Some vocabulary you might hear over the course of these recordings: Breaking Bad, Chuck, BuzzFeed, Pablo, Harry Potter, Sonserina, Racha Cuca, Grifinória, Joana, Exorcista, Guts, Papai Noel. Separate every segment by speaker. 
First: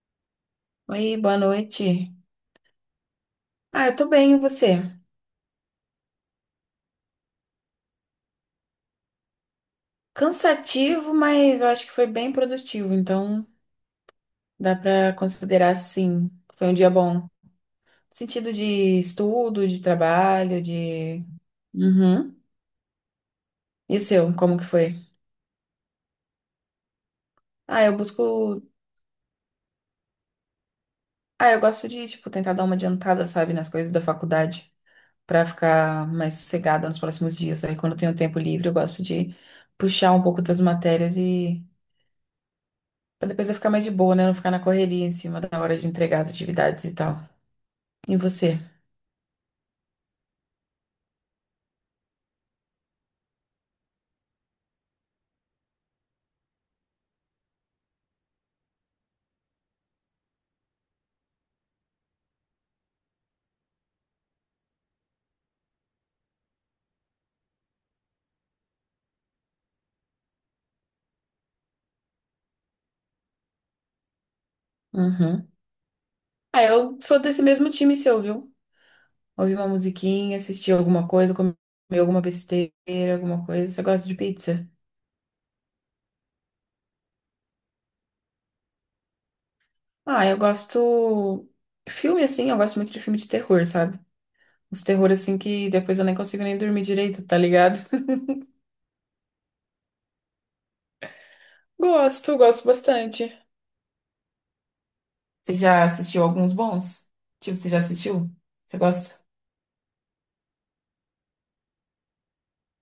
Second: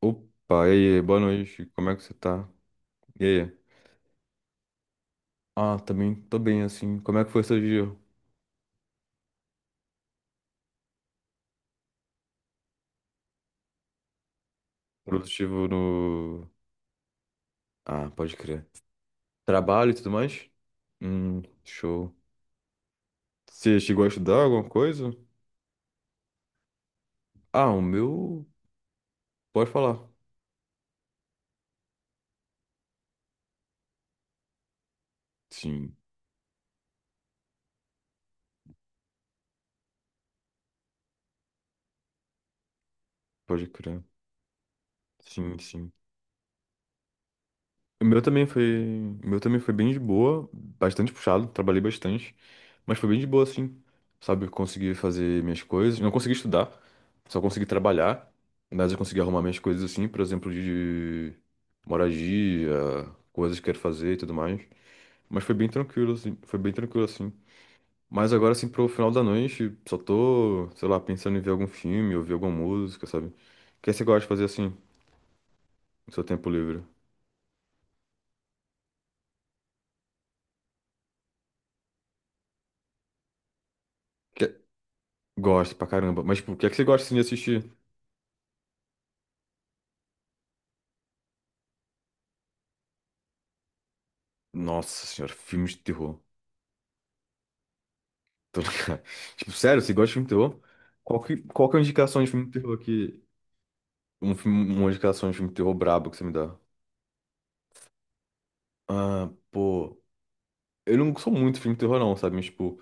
Speaker 1: Opa, e aí,
Speaker 2: Oi,
Speaker 1: boa
Speaker 2: boa
Speaker 1: noite, como é que você
Speaker 2: noite.
Speaker 1: tá? E aí?
Speaker 2: Ah, eu tô bem, e você?
Speaker 1: Ah, também tô bem, assim. Como é que foi seu dia?
Speaker 2: Cansativo, mas eu acho que foi bem produtivo, então dá pra
Speaker 1: Produtivo
Speaker 2: considerar sim.
Speaker 1: no.
Speaker 2: Foi um dia bom. No
Speaker 1: Ah, pode
Speaker 2: sentido
Speaker 1: crer.
Speaker 2: de estudo, de
Speaker 1: Trabalho e tudo mais?
Speaker 2: trabalho, de.
Speaker 1: Show.
Speaker 2: Uhum.
Speaker 1: Você
Speaker 2: E o
Speaker 1: chegou a
Speaker 2: seu,
Speaker 1: estudar
Speaker 2: como
Speaker 1: alguma
Speaker 2: que foi?
Speaker 1: coisa? Ah, o
Speaker 2: Ah, eu
Speaker 1: meu.
Speaker 2: busco.
Speaker 1: Pode falar.
Speaker 2: Ah, eu gosto de, tipo, tentar dar uma adiantada, sabe, nas coisas da faculdade, pra
Speaker 1: Sim,
Speaker 2: ficar mais sossegada nos próximos dias. Aí, quando eu tenho tempo livre, eu gosto de puxar um pouco das matérias e pra depois eu
Speaker 1: pode
Speaker 2: ficar mais de
Speaker 1: crer.
Speaker 2: boa, né? Não ficar na correria em cima
Speaker 1: Sim,
Speaker 2: da hora de
Speaker 1: sim.
Speaker 2: entregar as atividades e tal.
Speaker 1: O
Speaker 2: E
Speaker 1: meu também
Speaker 2: você?
Speaker 1: foi. O meu também foi bem de boa, bastante puxado, trabalhei bastante. Mas foi bem de boa, assim. Sabe, eu consegui fazer minhas coisas. Não consegui estudar, só consegui trabalhar. Mas eu consegui arrumar minhas coisas, assim, por exemplo, de moradia, coisas que quero fazer e tudo mais. Mas foi bem tranquilo, assim. Foi bem tranquilo, assim. Mas agora, assim, pro final da noite, só tô, sei lá, pensando em ver algum filme, ouvir alguma música, sabe? O que é que você gosta de fazer, assim,
Speaker 2: Uhum.
Speaker 1: no seu tempo
Speaker 2: Ah,
Speaker 1: livre?
Speaker 2: eu sou desse mesmo time seu, viu? Ouvir uma musiquinha, assistir alguma coisa, comer alguma besteira, alguma coisa. Você gosta de
Speaker 1: Que...
Speaker 2: pizza?
Speaker 1: Gosto pra caramba. Mas, tipo, o que é que você gosta, assim, de assistir?
Speaker 2: Ah, eu gosto. Filme assim, eu gosto muito de filme de terror, sabe? Os
Speaker 1: Nossa
Speaker 2: terror
Speaker 1: senhora,
Speaker 2: assim que
Speaker 1: filmes de
Speaker 2: depois eu nem
Speaker 1: terror.
Speaker 2: consigo nem dormir direito, tá ligado?
Speaker 1: Tô ligado. Tipo, sério, você gosta de filme de terror? Qual que é a indicação de
Speaker 2: Gosto,
Speaker 1: filme de
Speaker 2: gosto
Speaker 1: terror que.
Speaker 2: bastante.
Speaker 1: Um filme, uma indicação de filme de
Speaker 2: Você
Speaker 1: terror
Speaker 2: já
Speaker 1: brabo que
Speaker 2: assistiu
Speaker 1: você me
Speaker 2: alguns
Speaker 1: dá?
Speaker 2: bons? Tipo, você já assistiu? Você gosta?
Speaker 1: Ah, pô. Eu não sou muito de filme de terror, não, sabe? Mas, tipo,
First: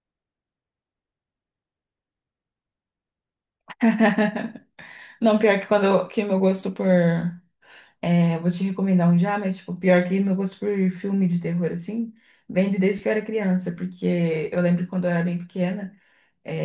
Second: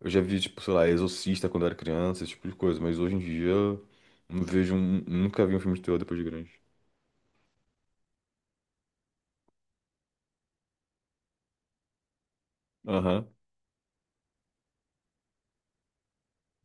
Speaker 1: eu já vi, tipo, sei lá, Exorcista quando eu era criança, esse tipo de coisa. Mas hoje em dia, eu não vejo um,
Speaker 2: Não,
Speaker 1: nunca vi
Speaker 2: pior
Speaker 1: um
Speaker 2: que
Speaker 1: filme de
Speaker 2: quando
Speaker 1: terror
Speaker 2: eu,
Speaker 1: depois de
Speaker 2: que meu
Speaker 1: grande.
Speaker 2: gosto por. É, vou te recomendar um já, mas, tipo, pior que meu gosto por filme de terror, assim, vem de desde que eu era
Speaker 1: Aham,
Speaker 2: criança, porque eu lembro quando eu era bem pequena,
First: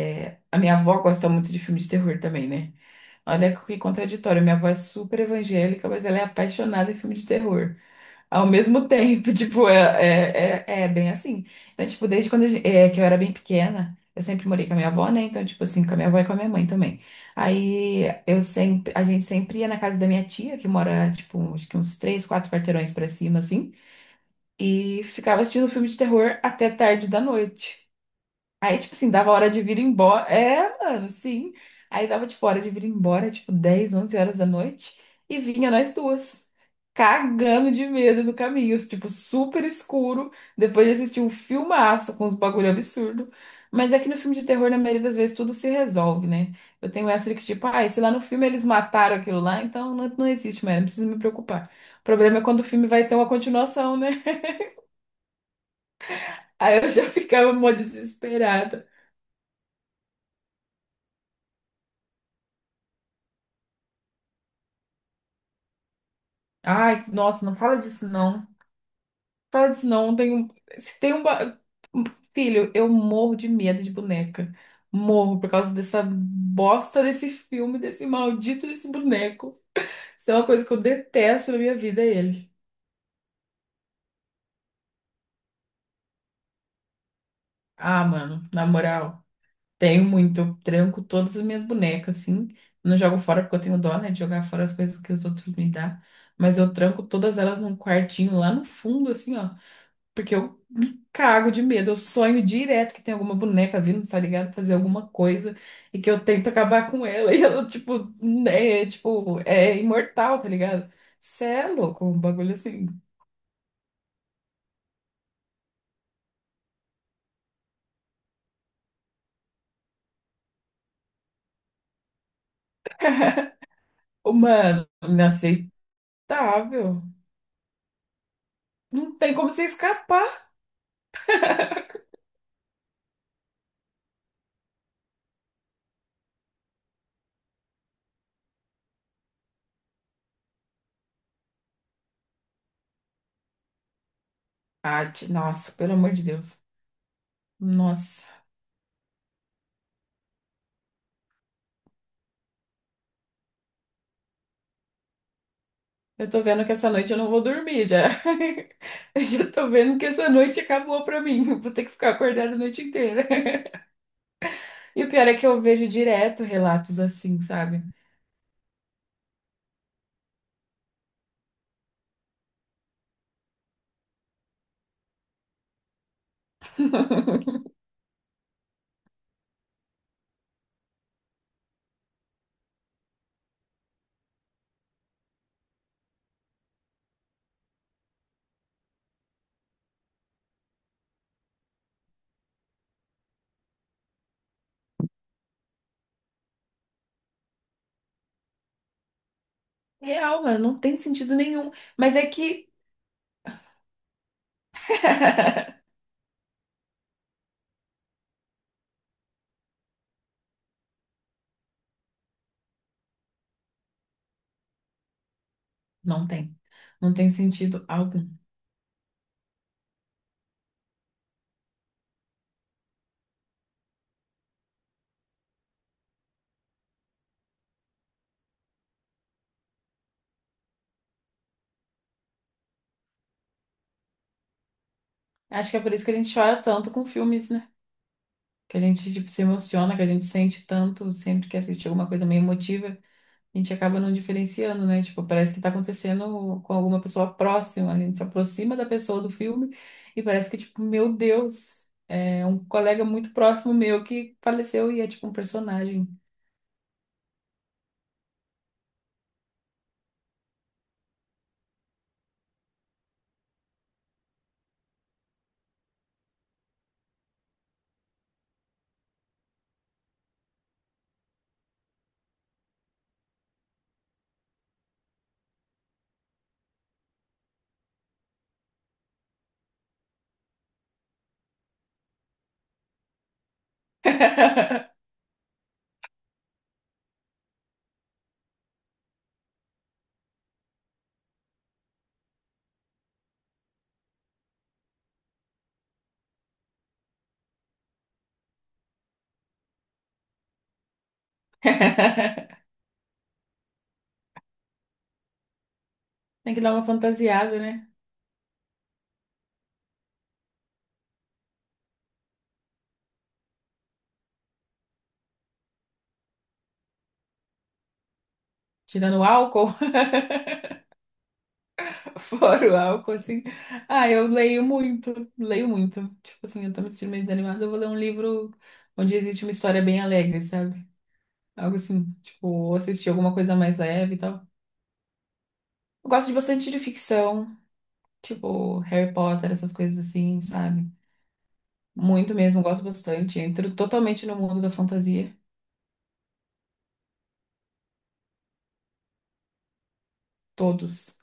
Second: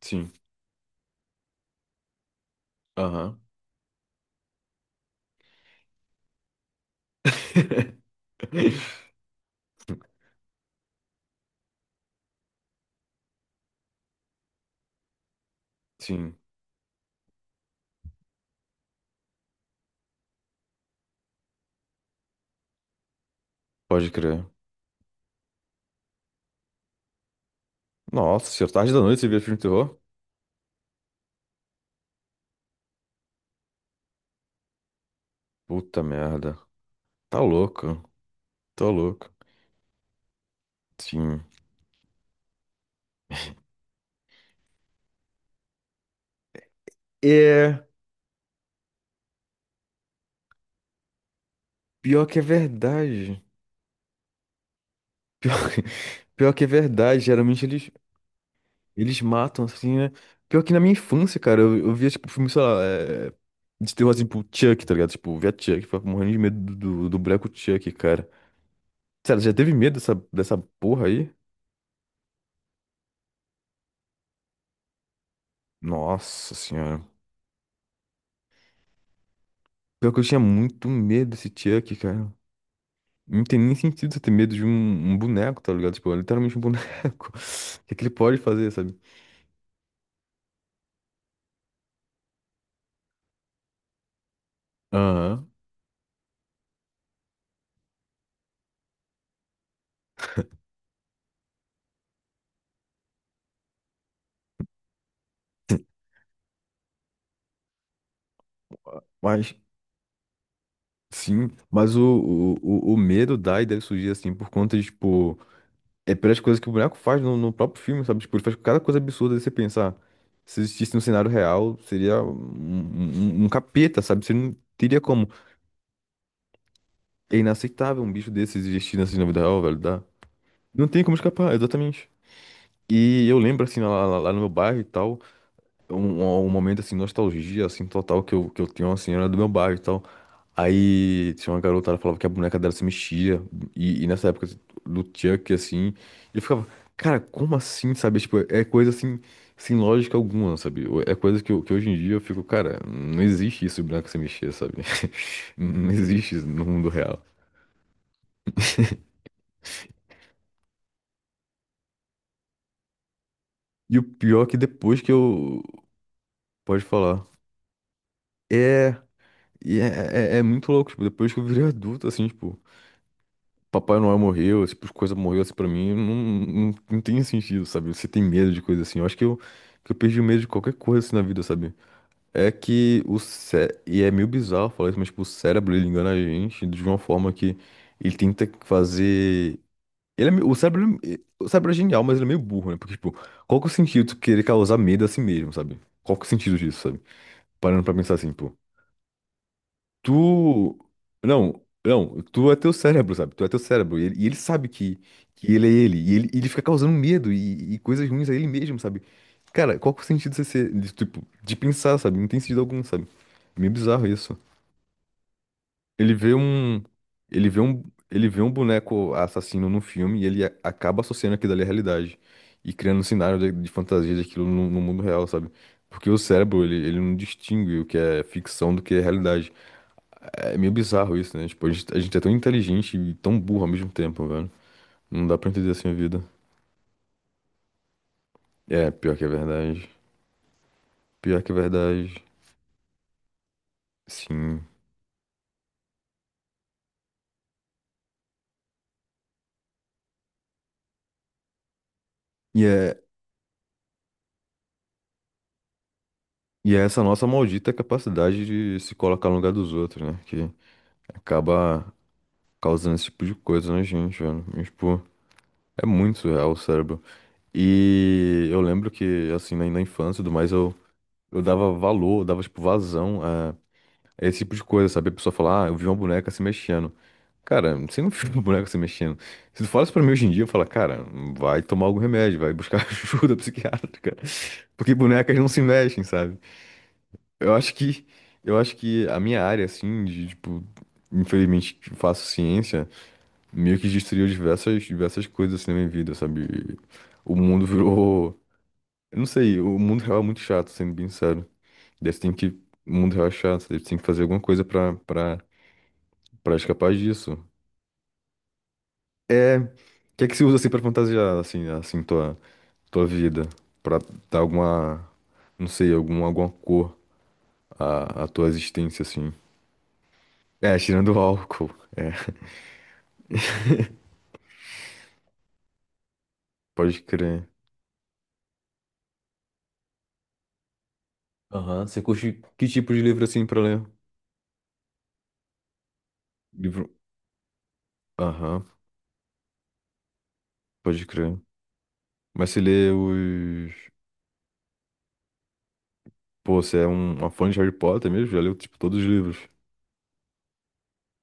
Speaker 1: sim.
Speaker 2: a minha avó gosta muito de filme de terror também, né?
Speaker 1: Aham.
Speaker 2: Olha que contraditório, minha avó é super evangélica, mas ela é apaixonada em filme de terror. Ao mesmo tempo, tipo, é bem assim. Então, tipo, desde quando que eu era bem pequena, eu sempre morei com a minha avó, né? Então, tipo assim, com a minha avó e com a
Speaker 1: Sim,
Speaker 2: minha mãe também. Aí a gente sempre ia na casa da minha tia, que mora, tipo, acho que uns três, quatro quarteirões pra cima, assim,
Speaker 1: pode crer.
Speaker 2: e ficava assistindo filme de terror até tarde da noite.
Speaker 1: Nossa, senhora,
Speaker 2: Aí,
Speaker 1: tarde
Speaker 2: tipo
Speaker 1: da
Speaker 2: assim,
Speaker 1: noite você
Speaker 2: dava
Speaker 1: vê
Speaker 2: hora
Speaker 1: filme
Speaker 2: de
Speaker 1: de
Speaker 2: vir
Speaker 1: terror?
Speaker 2: embora. É, mano, sim. Aí dava, tipo, hora de vir embora, tipo, 10, 11 horas da noite. E vinha nós
Speaker 1: Puta
Speaker 2: duas,
Speaker 1: merda. Tá
Speaker 2: cagando de
Speaker 1: louco,
Speaker 2: medo no caminho,
Speaker 1: tá
Speaker 2: tipo,
Speaker 1: louco.
Speaker 2: super escuro. Depois de assistir um
Speaker 1: Sim.
Speaker 2: filmaço com uns bagulho absurdo. Mas é que no filme de terror, na maioria das vezes, tudo se resolve, né? Eu tenho essa de que, tipo, ah,
Speaker 1: É.
Speaker 2: e se lá no filme eles mataram aquilo lá, então não, não existe mais, não preciso me preocupar. O
Speaker 1: Pior
Speaker 2: problema
Speaker 1: que
Speaker 2: é
Speaker 1: é
Speaker 2: quando o filme vai ter uma
Speaker 1: verdade.
Speaker 2: continuação, né?
Speaker 1: Pior, que- pior que é
Speaker 2: Aí eu já
Speaker 1: verdade.
Speaker 2: ficava
Speaker 1: Geralmente
Speaker 2: mó
Speaker 1: eles,
Speaker 2: desesperada.
Speaker 1: eles matam, assim, né? Pior que na minha infância, cara, eu via, tipo, filme, sei lá, de terror, assim, tipo, Chuck, tá ligado? Tipo, via Chuck, ficava morrendo de medo do,
Speaker 2: Ai,
Speaker 1: do, do
Speaker 2: nossa,
Speaker 1: boneco
Speaker 2: não fala
Speaker 1: Chuck,
Speaker 2: disso
Speaker 1: cara.
Speaker 2: não.
Speaker 1: Sério, já
Speaker 2: Fala
Speaker 1: teve
Speaker 2: disso
Speaker 1: medo
Speaker 2: não.
Speaker 1: dessa,
Speaker 2: Tenho...
Speaker 1: dessa
Speaker 2: Se
Speaker 1: porra
Speaker 2: tem um.
Speaker 1: aí?
Speaker 2: Filho, eu morro de medo de boneca. Morro por causa dessa
Speaker 1: Nossa senhora.
Speaker 2: bosta desse filme, desse maldito desse boneco.
Speaker 1: Pior que eu
Speaker 2: Isso é
Speaker 1: tinha
Speaker 2: uma coisa que eu
Speaker 1: muito medo desse
Speaker 2: detesto na minha
Speaker 1: Chuck,
Speaker 2: vida, é
Speaker 1: cara.
Speaker 2: ele.
Speaker 1: Não tem nem sentido você ter medo de um, um boneco, tá ligado? Tipo, é literalmente um boneco. O que que
Speaker 2: Ah,
Speaker 1: ele pode
Speaker 2: mano, na
Speaker 1: fazer, sabe?
Speaker 2: moral, tenho muito. Eu tranco todas as minhas bonecas, assim. Não jogo fora porque eu tenho dó, né, de jogar fora as coisas que os outros
Speaker 1: Aham.
Speaker 2: me dão. Mas eu tranco todas elas num quartinho lá no fundo, assim, ó. Porque eu me cago de medo. Eu sonho direto que tem alguma boneca vindo, tá ligado? Fazer alguma coisa e que eu tento acabar com ela. E ela, tipo, né? Tipo,
Speaker 1: Mas.
Speaker 2: é imortal, tá ligado? Cê
Speaker 1: Sim,
Speaker 2: é
Speaker 1: mas o,
Speaker 2: louco, um bagulho assim.
Speaker 1: o, o o medo dá e deve surgir assim por conta de, tipo, é pelas coisas que o boneco faz no, no próprio filme, sabe? Tipo, ele faz cada coisa absurda de você pensar. Se existisse no cenário real, seria um capeta, sabe?
Speaker 2: Ô,
Speaker 1: Você não
Speaker 2: mano,
Speaker 1: teria como.
Speaker 2: inaceitável.
Speaker 1: É inaceitável um bicho desse existir
Speaker 2: Não
Speaker 1: assim na
Speaker 2: tem
Speaker 1: vida
Speaker 2: como
Speaker 1: real,
Speaker 2: você
Speaker 1: velho. Dá.
Speaker 2: escapar.
Speaker 1: Não tem como escapar, exatamente. E eu lembro, assim, lá no meu bairro e tal. Um momento assim, nostalgia, assim, total, que eu tinha, uma senhora do meu bairro e tal. Aí tinha uma garota, ela falava que a boneca dela se mexia. E nessa época do
Speaker 2: Ah,
Speaker 1: Chuck,
Speaker 2: nossa,
Speaker 1: assim,
Speaker 2: pelo amor de
Speaker 1: eu
Speaker 2: Deus.
Speaker 1: ficava, cara, como assim, sabe?
Speaker 2: Nossa.
Speaker 1: Tipo, é coisa assim, sem lógica alguma, sabe? É coisa que, eu- que hoje em dia eu fico, cara, não existe isso, boneca se mexer, sabe? Não
Speaker 2: Eu
Speaker 1: existe
Speaker 2: tô
Speaker 1: isso
Speaker 2: vendo
Speaker 1: no
Speaker 2: que essa
Speaker 1: mundo
Speaker 2: noite eu
Speaker 1: real.
Speaker 2: não vou dormir já. Eu já tô vendo que essa noite acabou pra mim. Vou ter que ficar acordada a noite inteira.
Speaker 1: E o pior é que depois
Speaker 2: E o
Speaker 1: que
Speaker 2: pior é que eu
Speaker 1: eu.
Speaker 2: vejo direto
Speaker 1: Pode
Speaker 2: relatos
Speaker 1: falar.
Speaker 2: assim, sabe?
Speaker 1: É. É muito louco, tipo, depois que eu virei adulto, assim, tipo. Papai Noel morreu, esse tipo, de coisa morreu assim pra mim, não tem sentido, sabe? Você tem medo de coisa assim. Eu acho que eu perdi o medo de qualquer coisa assim na vida, sabe? E é meio bizarro falar isso, mas tipo, o cérebro, ele engana a gente de uma forma que ele tenta fazer... O cérebro, o cérebro é genial, mas ele é meio burro, né? Porque, tipo, qual que é o sentido de tu querer causar medo a si mesmo, sabe? Qual que é o sentido disso, sabe? Parando pra pensar assim, pô.
Speaker 2: Real, mano,
Speaker 1: Tu.
Speaker 2: não tem sentido
Speaker 1: Não,
Speaker 2: nenhum. Mas
Speaker 1: não,
Speaker 2: é
Speaker 1: tu é
Speaker 2: que
Speaker 1: teu cérebro, sabe? Tu é teu cérebro. E ele sabe que ele é ele. E ele, ele fica causando medo e coisas ruins a ele mesmo, sabe? Cara, qual que é o sentido de ser, de, tipo, de pensar, sabe? Não tem sentido algum, sabe? É meio bizarro isso. Ele
Speaker 2: não
Speaker 1: vê
Speaker 2: tem.
Speaker 1: um.
Speaker 2: Não tem
Speaker 1: Ele vê um.
Speaker 2: sentido
Speaker 1: Ele
Speaker 2: algum.
Speaker 1: vê um boneco assassino no filme e ele acaba associando aquilo ali à realidade. E criando um cenário de fantasia daquilo no, no mundo real, sabe? Porque o cérebro, ele não distingue o que é ficção do que é realidade. É meio bizarro isso, né? Tipo, a gente é tão inteligente e tão burro ao mesmo tempo, velho. Não dá pra entender
Speaker 2: Acho que é
Speaker 1: assim a
Speaker 2: por isso que a
Speaker 1: vida.
Speaker 2: gente chora tanto com filmes, né? Que a
Speaker 1: É,
Speaker 2: gente,
Speaker 1: pior que é
Speaker 2: tipo, se
Speaker 1: verdade.
Speaker 2: emociona, que a gente sente tanto
Speaker 1: Pior
Speaker 2: sempre
Speaker 1: que é
Speaker 2: que assiste alguma
Speaker 1: verdade.
Speaker 2: coisa meio emotiva, a gente acaba não
Speaker 1: Sim.
Speaker 2: diferenciando, né? Tipo, parece que tá acontecendo com alguma pessoa próxima, a gente se aproxima da pessoa do filme e parece que, tipo, meu Deus, é um
Speaker 1: E é,
Speaker 2: colega muito próximo meu que faleceu e é tipo um personagem.
Speaker 1: e é essa nossa maldita capacidade de se colocar no lugar dos outros, né? Que acaba causando esse tipo de coisa na gente, velho. E, tipo, é muito surreal o cérebro. E eu lembro que, assim, na, na infância e tudo mais, eu dava valor, eu dava, tipo, vazão. É esse tipo de coisa, sabe? A pessoa fala, ah, eu vi uma boneca se mexendo. Cara, você não viu uma boneca se mexendo. Se tu fala isso pra mim hoje em dia, eu falo, cara, vai tomar algum remédio, vai buscar ajuda psiquiátrica. Porque bonecas não se mexem, sabe? Eu acho que, eu acho que a minha área, assim, de, tipo, infelizmente que faço ciência, meio que destruiu diversas, diversas coisas assim na minha vida, sabe? O mundo virou. Eu não sei, o mundo real é muito chato, sendo bem sério. Daí você tem que. O mundo real é chato, daí você tem que fazer alguma coisa pra
Speaker 2: Tem
Speaker 1: pra
Speaker 2: que dar uma
Speaker 1: escapar disso.
Speaker 2: fantasiada, né?
Speaker 1: É. O que é que se usa assim pra fantasiar, assim, assim, tua, tua vida? Pra dar alguma. Não sei, alguma cor à, à tua existência,
Speaker 2: Tirando o
Speaker 1: assim.
Speaker 2: álcool,
Speaker 1: É, tirando o álcool. É,
Speaker 2: fora o álcool, assim. Ah, eu leio muito, leio muito. Tipo assim, eu tô me
Speaker 1: pode
Speaker 2: sentindo meio
Speaker 1: crer.
Speaker 2: desanimada, eu vou ler um livro onde existe uma história bem alegre, sabe? Algo
Speaker 1: Aham. Você
Speaker 2: assim,
Speaker 1: curte
Speaker 2: tipo,
Speaker 1: que
Speaker 2: ou
Speaker 1: tipo de
Speaker 2: assistir
Speaker 1: livro
Speaker 2: alguma
Speaker 1: assim
Speaker 2: coisa
Speaker 1: pra
Speaker 2: mais
Speaker 1: ler?
Speaker 2: leve e tal. Eu gosto de bastante de
Speaker 1: Livro.
Speaker 2: ficção,
Speaker 1: Aham,
Speaker 2: tipo Harry Potter, essas coisas assim, sabe?
Speaker 1: pode crer.
Speaker 2: Muito
Speaker 1: Mas você
Speaker 2: mesmo, gosto
Speaker 1: lê
Speaker 2: bastante.
Speaker 1: os.
Speaker 2: Entro totalmente no mundo da fantasia,
Speaker 1: Pô, você é um, uma fã de Harry Potter mesmo? Já leu, tipo, todos os livros.
Speaker 2: todos.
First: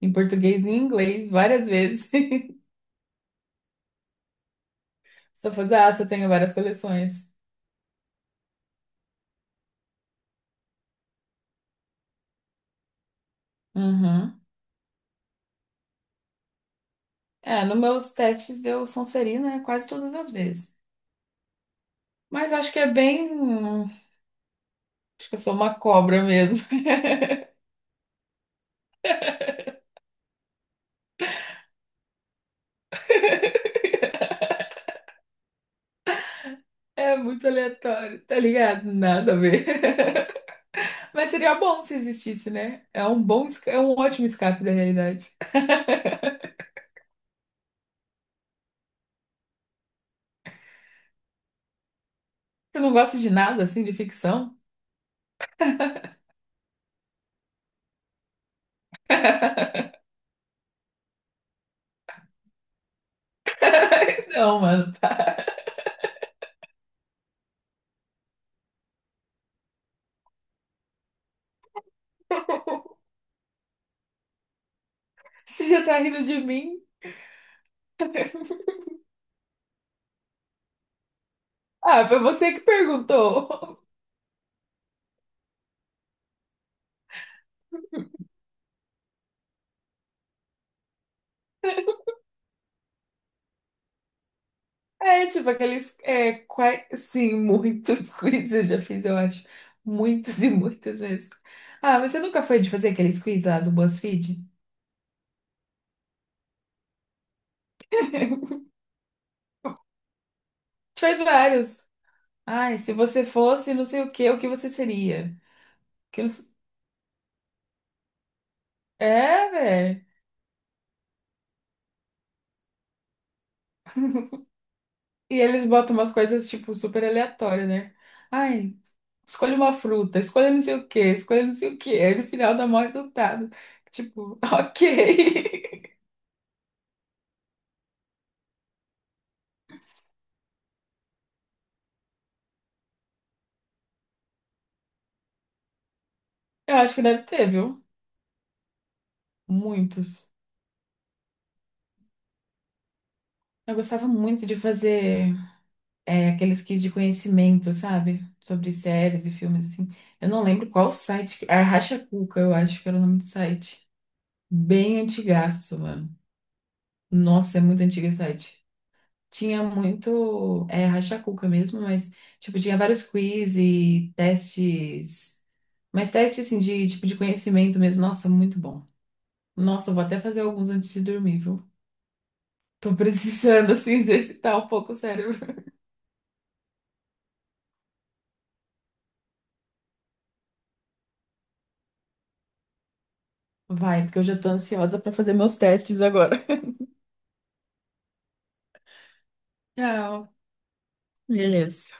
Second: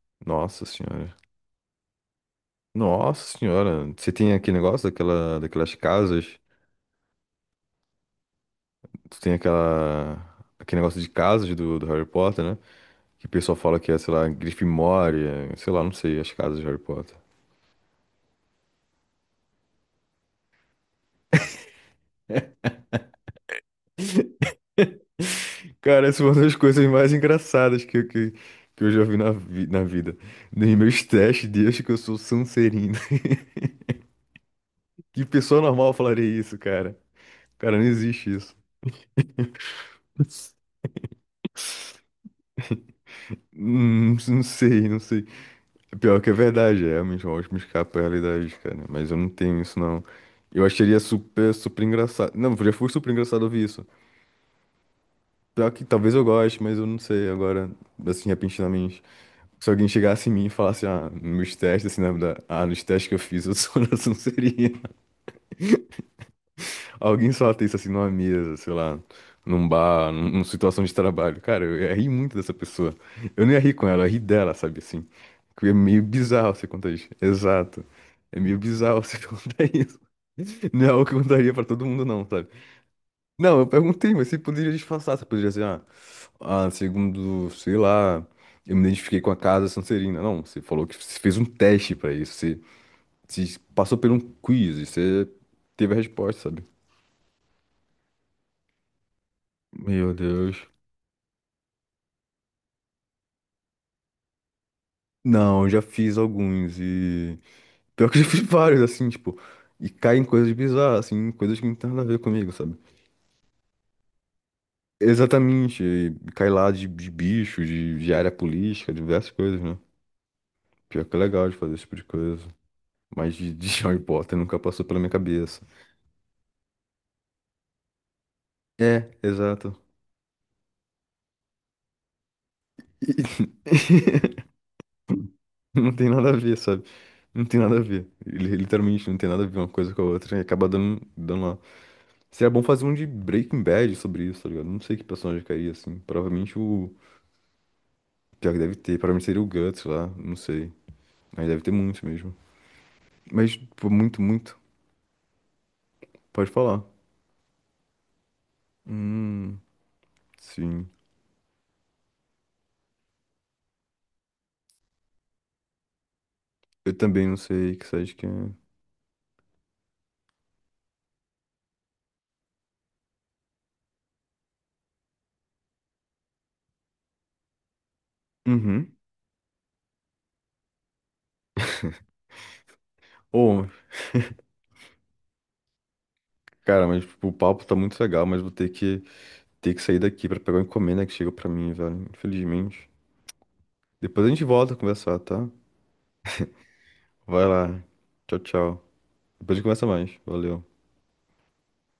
Speaker 2: Em português
Speaker 1: Nossa
Speaker 2: e em
Speaker 1: senhora.
Speaker 2: inglês, várias vezes.
Speaker 1: Nossa senhora. Você tem aquele negócio daquela,
Speaker 2: Só
Speaker 1: daquelas
Speaker 2: fazer, ah, você tem
Speaker 1: casas.
Speaker 2: várias coleções.
Speaker 1: Tu tem aquela. Aquele negócio de casas do Harry Potter, né? Que o pessoal fala que é, sei lá,
Speaker 2: Uhum.
Speaker 1: Grifinória, sei lá, não sei, as casas de Harry Potter.
Speaker 2: É, nos meus testes deu Sonserina, né, quase todas as vezes. Mas acho que é bem. Acho que eu sou uma
Speaker 1: Cara, essa
Speaker 2: cobra
Speaker 1: é uma das
Speaker 2: mesmo.
Speaker 1: coisas mais engraçadas que eu já vi na vida. Nos meus testes, desde que eu sou Sonserino. Que pessoa normal falaria isso, cara?
Speaker 2: É muito
Speaker 1: Cara, não
Speaker 2: aleatório,
Speaker 1: existe
Speaker 2: tá
Speaker 1: isso.
Speaker 2: ligado? Nada a ver. Mas seria bom se existisse, né? É um ótimo
Speaker 1: Não
Speaker 2: escape da
Speaker 1: sei, não sei.
Speaker 2: realidade.
Speaker 1: É pior que é verdade, é realmente uma ótima escapa à realidade, cara. Mas eu não tenho isso, não. Eu acharia super, super engraçado. Não, já
Speaker 2: Você
Speaker 1: foi
Speaker 2: não
Speaker 1: super
Speaker 2: gosta de
Speaker 1: engraçado
Speaker 2: nada
Speaker 1: ouvir
Speaker 2: assim,
Speaker 1: isso.
Speaker 2: de ficção?
Speaker 1: Pior que talvez eu goste, mas eu não sei agora, assim, repentinamente. Se alguém chegasse em mim e falasse, ah, nos testes, assim, né, ah, nos testes que eu fiz, eu sou da
Speaker 2: Não,
Speaker 1: Sonserina.
Speaker 2: mano. Tá.
Speaker 1: Alguém solta isso, assim, numa mesa, sei lá, num bar, numa situação de trabalho. Cara, eu ia rir muito dessa pessoa. Eu não ia rir com ela, eu ia rir dela, sabe, assim. Que
Speaker 2: Você
Speaker 1: é
Speaker 2: já tá
Speaker 1: meio
Speaker 2: rindo de
Speaker 1: bizarro você
Speaker 2: mim?
Speaker 1: contar isso. Exato. É meio bizarro você contar isso. Não é algo que eu contaria pra todo mundo,
Speaker 2: Ah, foi
Speaker 1: não, sabe?
Speaker 2: você que
Speaker 1: Não, eu
Speaker 2: perguntou.
Speaker 1: perguntei, mas você poderia disfarçar, você poderia dizer, ah. Ah, segundo, sei lá, eu me identifiquei com a casa Sonserina. Não, você falou que você fez um teste pra isso. Você, você passou por um quiz e
Speaker 2: É,
Speaker 1: você
Speaker 2: tipo,
Speaker 1: teve a
Speaker 2: aqueles.
Speaker 1: resposta, sabe?
Speaker 2: Sim, muitos quiz eu já fiz, eu acho.
Speaker 1: Meu
Speaker 2: Muitos e
Speaker 1: Deus.
Speaker 2: muitas vezes. Ah, você nunca foi de fazer aqueles quiz lá do BuzzFeed?
Speaker 1: Não, eu já fiz alguns e. Pior
Speaker 2: A
Speaker 1: que eu já fiz
Speaker 2: gente
Speaker 1: vários, assim, tipo. E cai em coisas bizarras,
Speaker 2: faz
Speaker 1: assim, coisas que não
Speaker 2: vários.
Speaker 1: tem nada a ver comigo,
Speaker 2: Ai,
Speaker 1: sabe?
Speaker 2: se você fosse não sei o que você seria?
Speaker 1: Exatamente. E
Speaker 2: Que não
Speaker 1: cai
Speaker 2: s-
Speaker 1: lá de bicho, de área política, diversas
Speaker 2: É,
Speaker 1: coisas, né?
Speaker 2: velho.
Speaker 1: Pior que é legal de fazer esse tipo de coisa. Mas de Harry Potter nunca passou pela minha
Speaker 2: E
Speaker 1: cabeça.
Speaker 2: eles botam umas coisas, tipo, super aleatórias, né? Ai,
Speaker 1: É,
Speaker 2: escolha uma
Speaker 1: exato.
Speaker 2: fruta, escolha não sei o que, escolha não sei o que. Aí no final dá maior resultado. Tipo, ok.
Speaker 1: Não tem nada a ver, sabe? Não tem nada a ver. Literalmente não tem nada a ver uma coisa com a outra e acaba dando, dando lá. Seria bom fazer um de Breaking Bad sobre isso, tá ligado? Não sei que personagem cairia assim. Provavelmente
Speaker 2: Eu
Speaker 1: o.
Speaker 2: acho que deve ter, viu?
Speaker 1: Pior que deve ter. Provavelmente seria o Guts lá.
Speaker 2: Muitos.
Speaker 1: Não sei. Mas deve ter muitos mesmo. Mas,
Speaker 2: Eu
Speaker 1: pô,
Speaker 2: gostava
Speaker 1: muito,
Speaker 2: muito de
Speaker 1: muito.
Speaker 2: fazer
Speaker 1: Pode
Speaker 2: aqueles quiz
Speaker 1: falar.
Speaker 2: de conhecimento, sabe? Sobre séries e
Speaker 1: Hum,
Speaker 2: filmes, assim. Eu não lembro
Speaker 1: sim.
Speaker 2: qual site. Era Cuca, eu acho que era o nome do site. Bem antigaço, mano.
Speaker 1: Eu também não
Speaker 2: Nossa, é
Speaker 1: sei
Speaker 2: muito
Speaker 1: que
Speaker 2: antigo
Speaker 1: site
Speaker 2: esse
Speaker 1: que é.
Speaker 2: site. Tinha muito. É Racha Cuca mesmo, mas, tipo, tinha vários quiz e testes. Mas testes, assim, de tipo de conhecimento mesmo. Nossa, muito bom.
Speaker 1: Uhum.
Speaker 2: Nossa, eu vou até fazer alguns antes de dormir, viu? Tô
Speaker 1: Ô,
Speaker 2: precisando, assim, exercitar um pouco o cérebro.
Speaker 1: cara, mas tipo, o papo tá muito legal, mas vou ter que sair daqui pra pegar uma encomenda que chegou pra mim, velho. Infelizmente.
Speaker 2: Vai, porque eu
Speaker 1: Depois a
Speaker 2: já
Speaker 1: gente
Speaker 2: tô
Speaker 1: volta a
Speaker 2: ansiosa pra
Speaker 1: conversar,
Speaker 2: fazer
Speaker 1: tá?
Speaker 2: meus testes agora.
Speaker 1: Vai lá. Tchau, tchau. Depois a gente conversa mais.
Speaker 2: Tchau.
Speaker 1: Valeu.
Speaker 2: Beleza.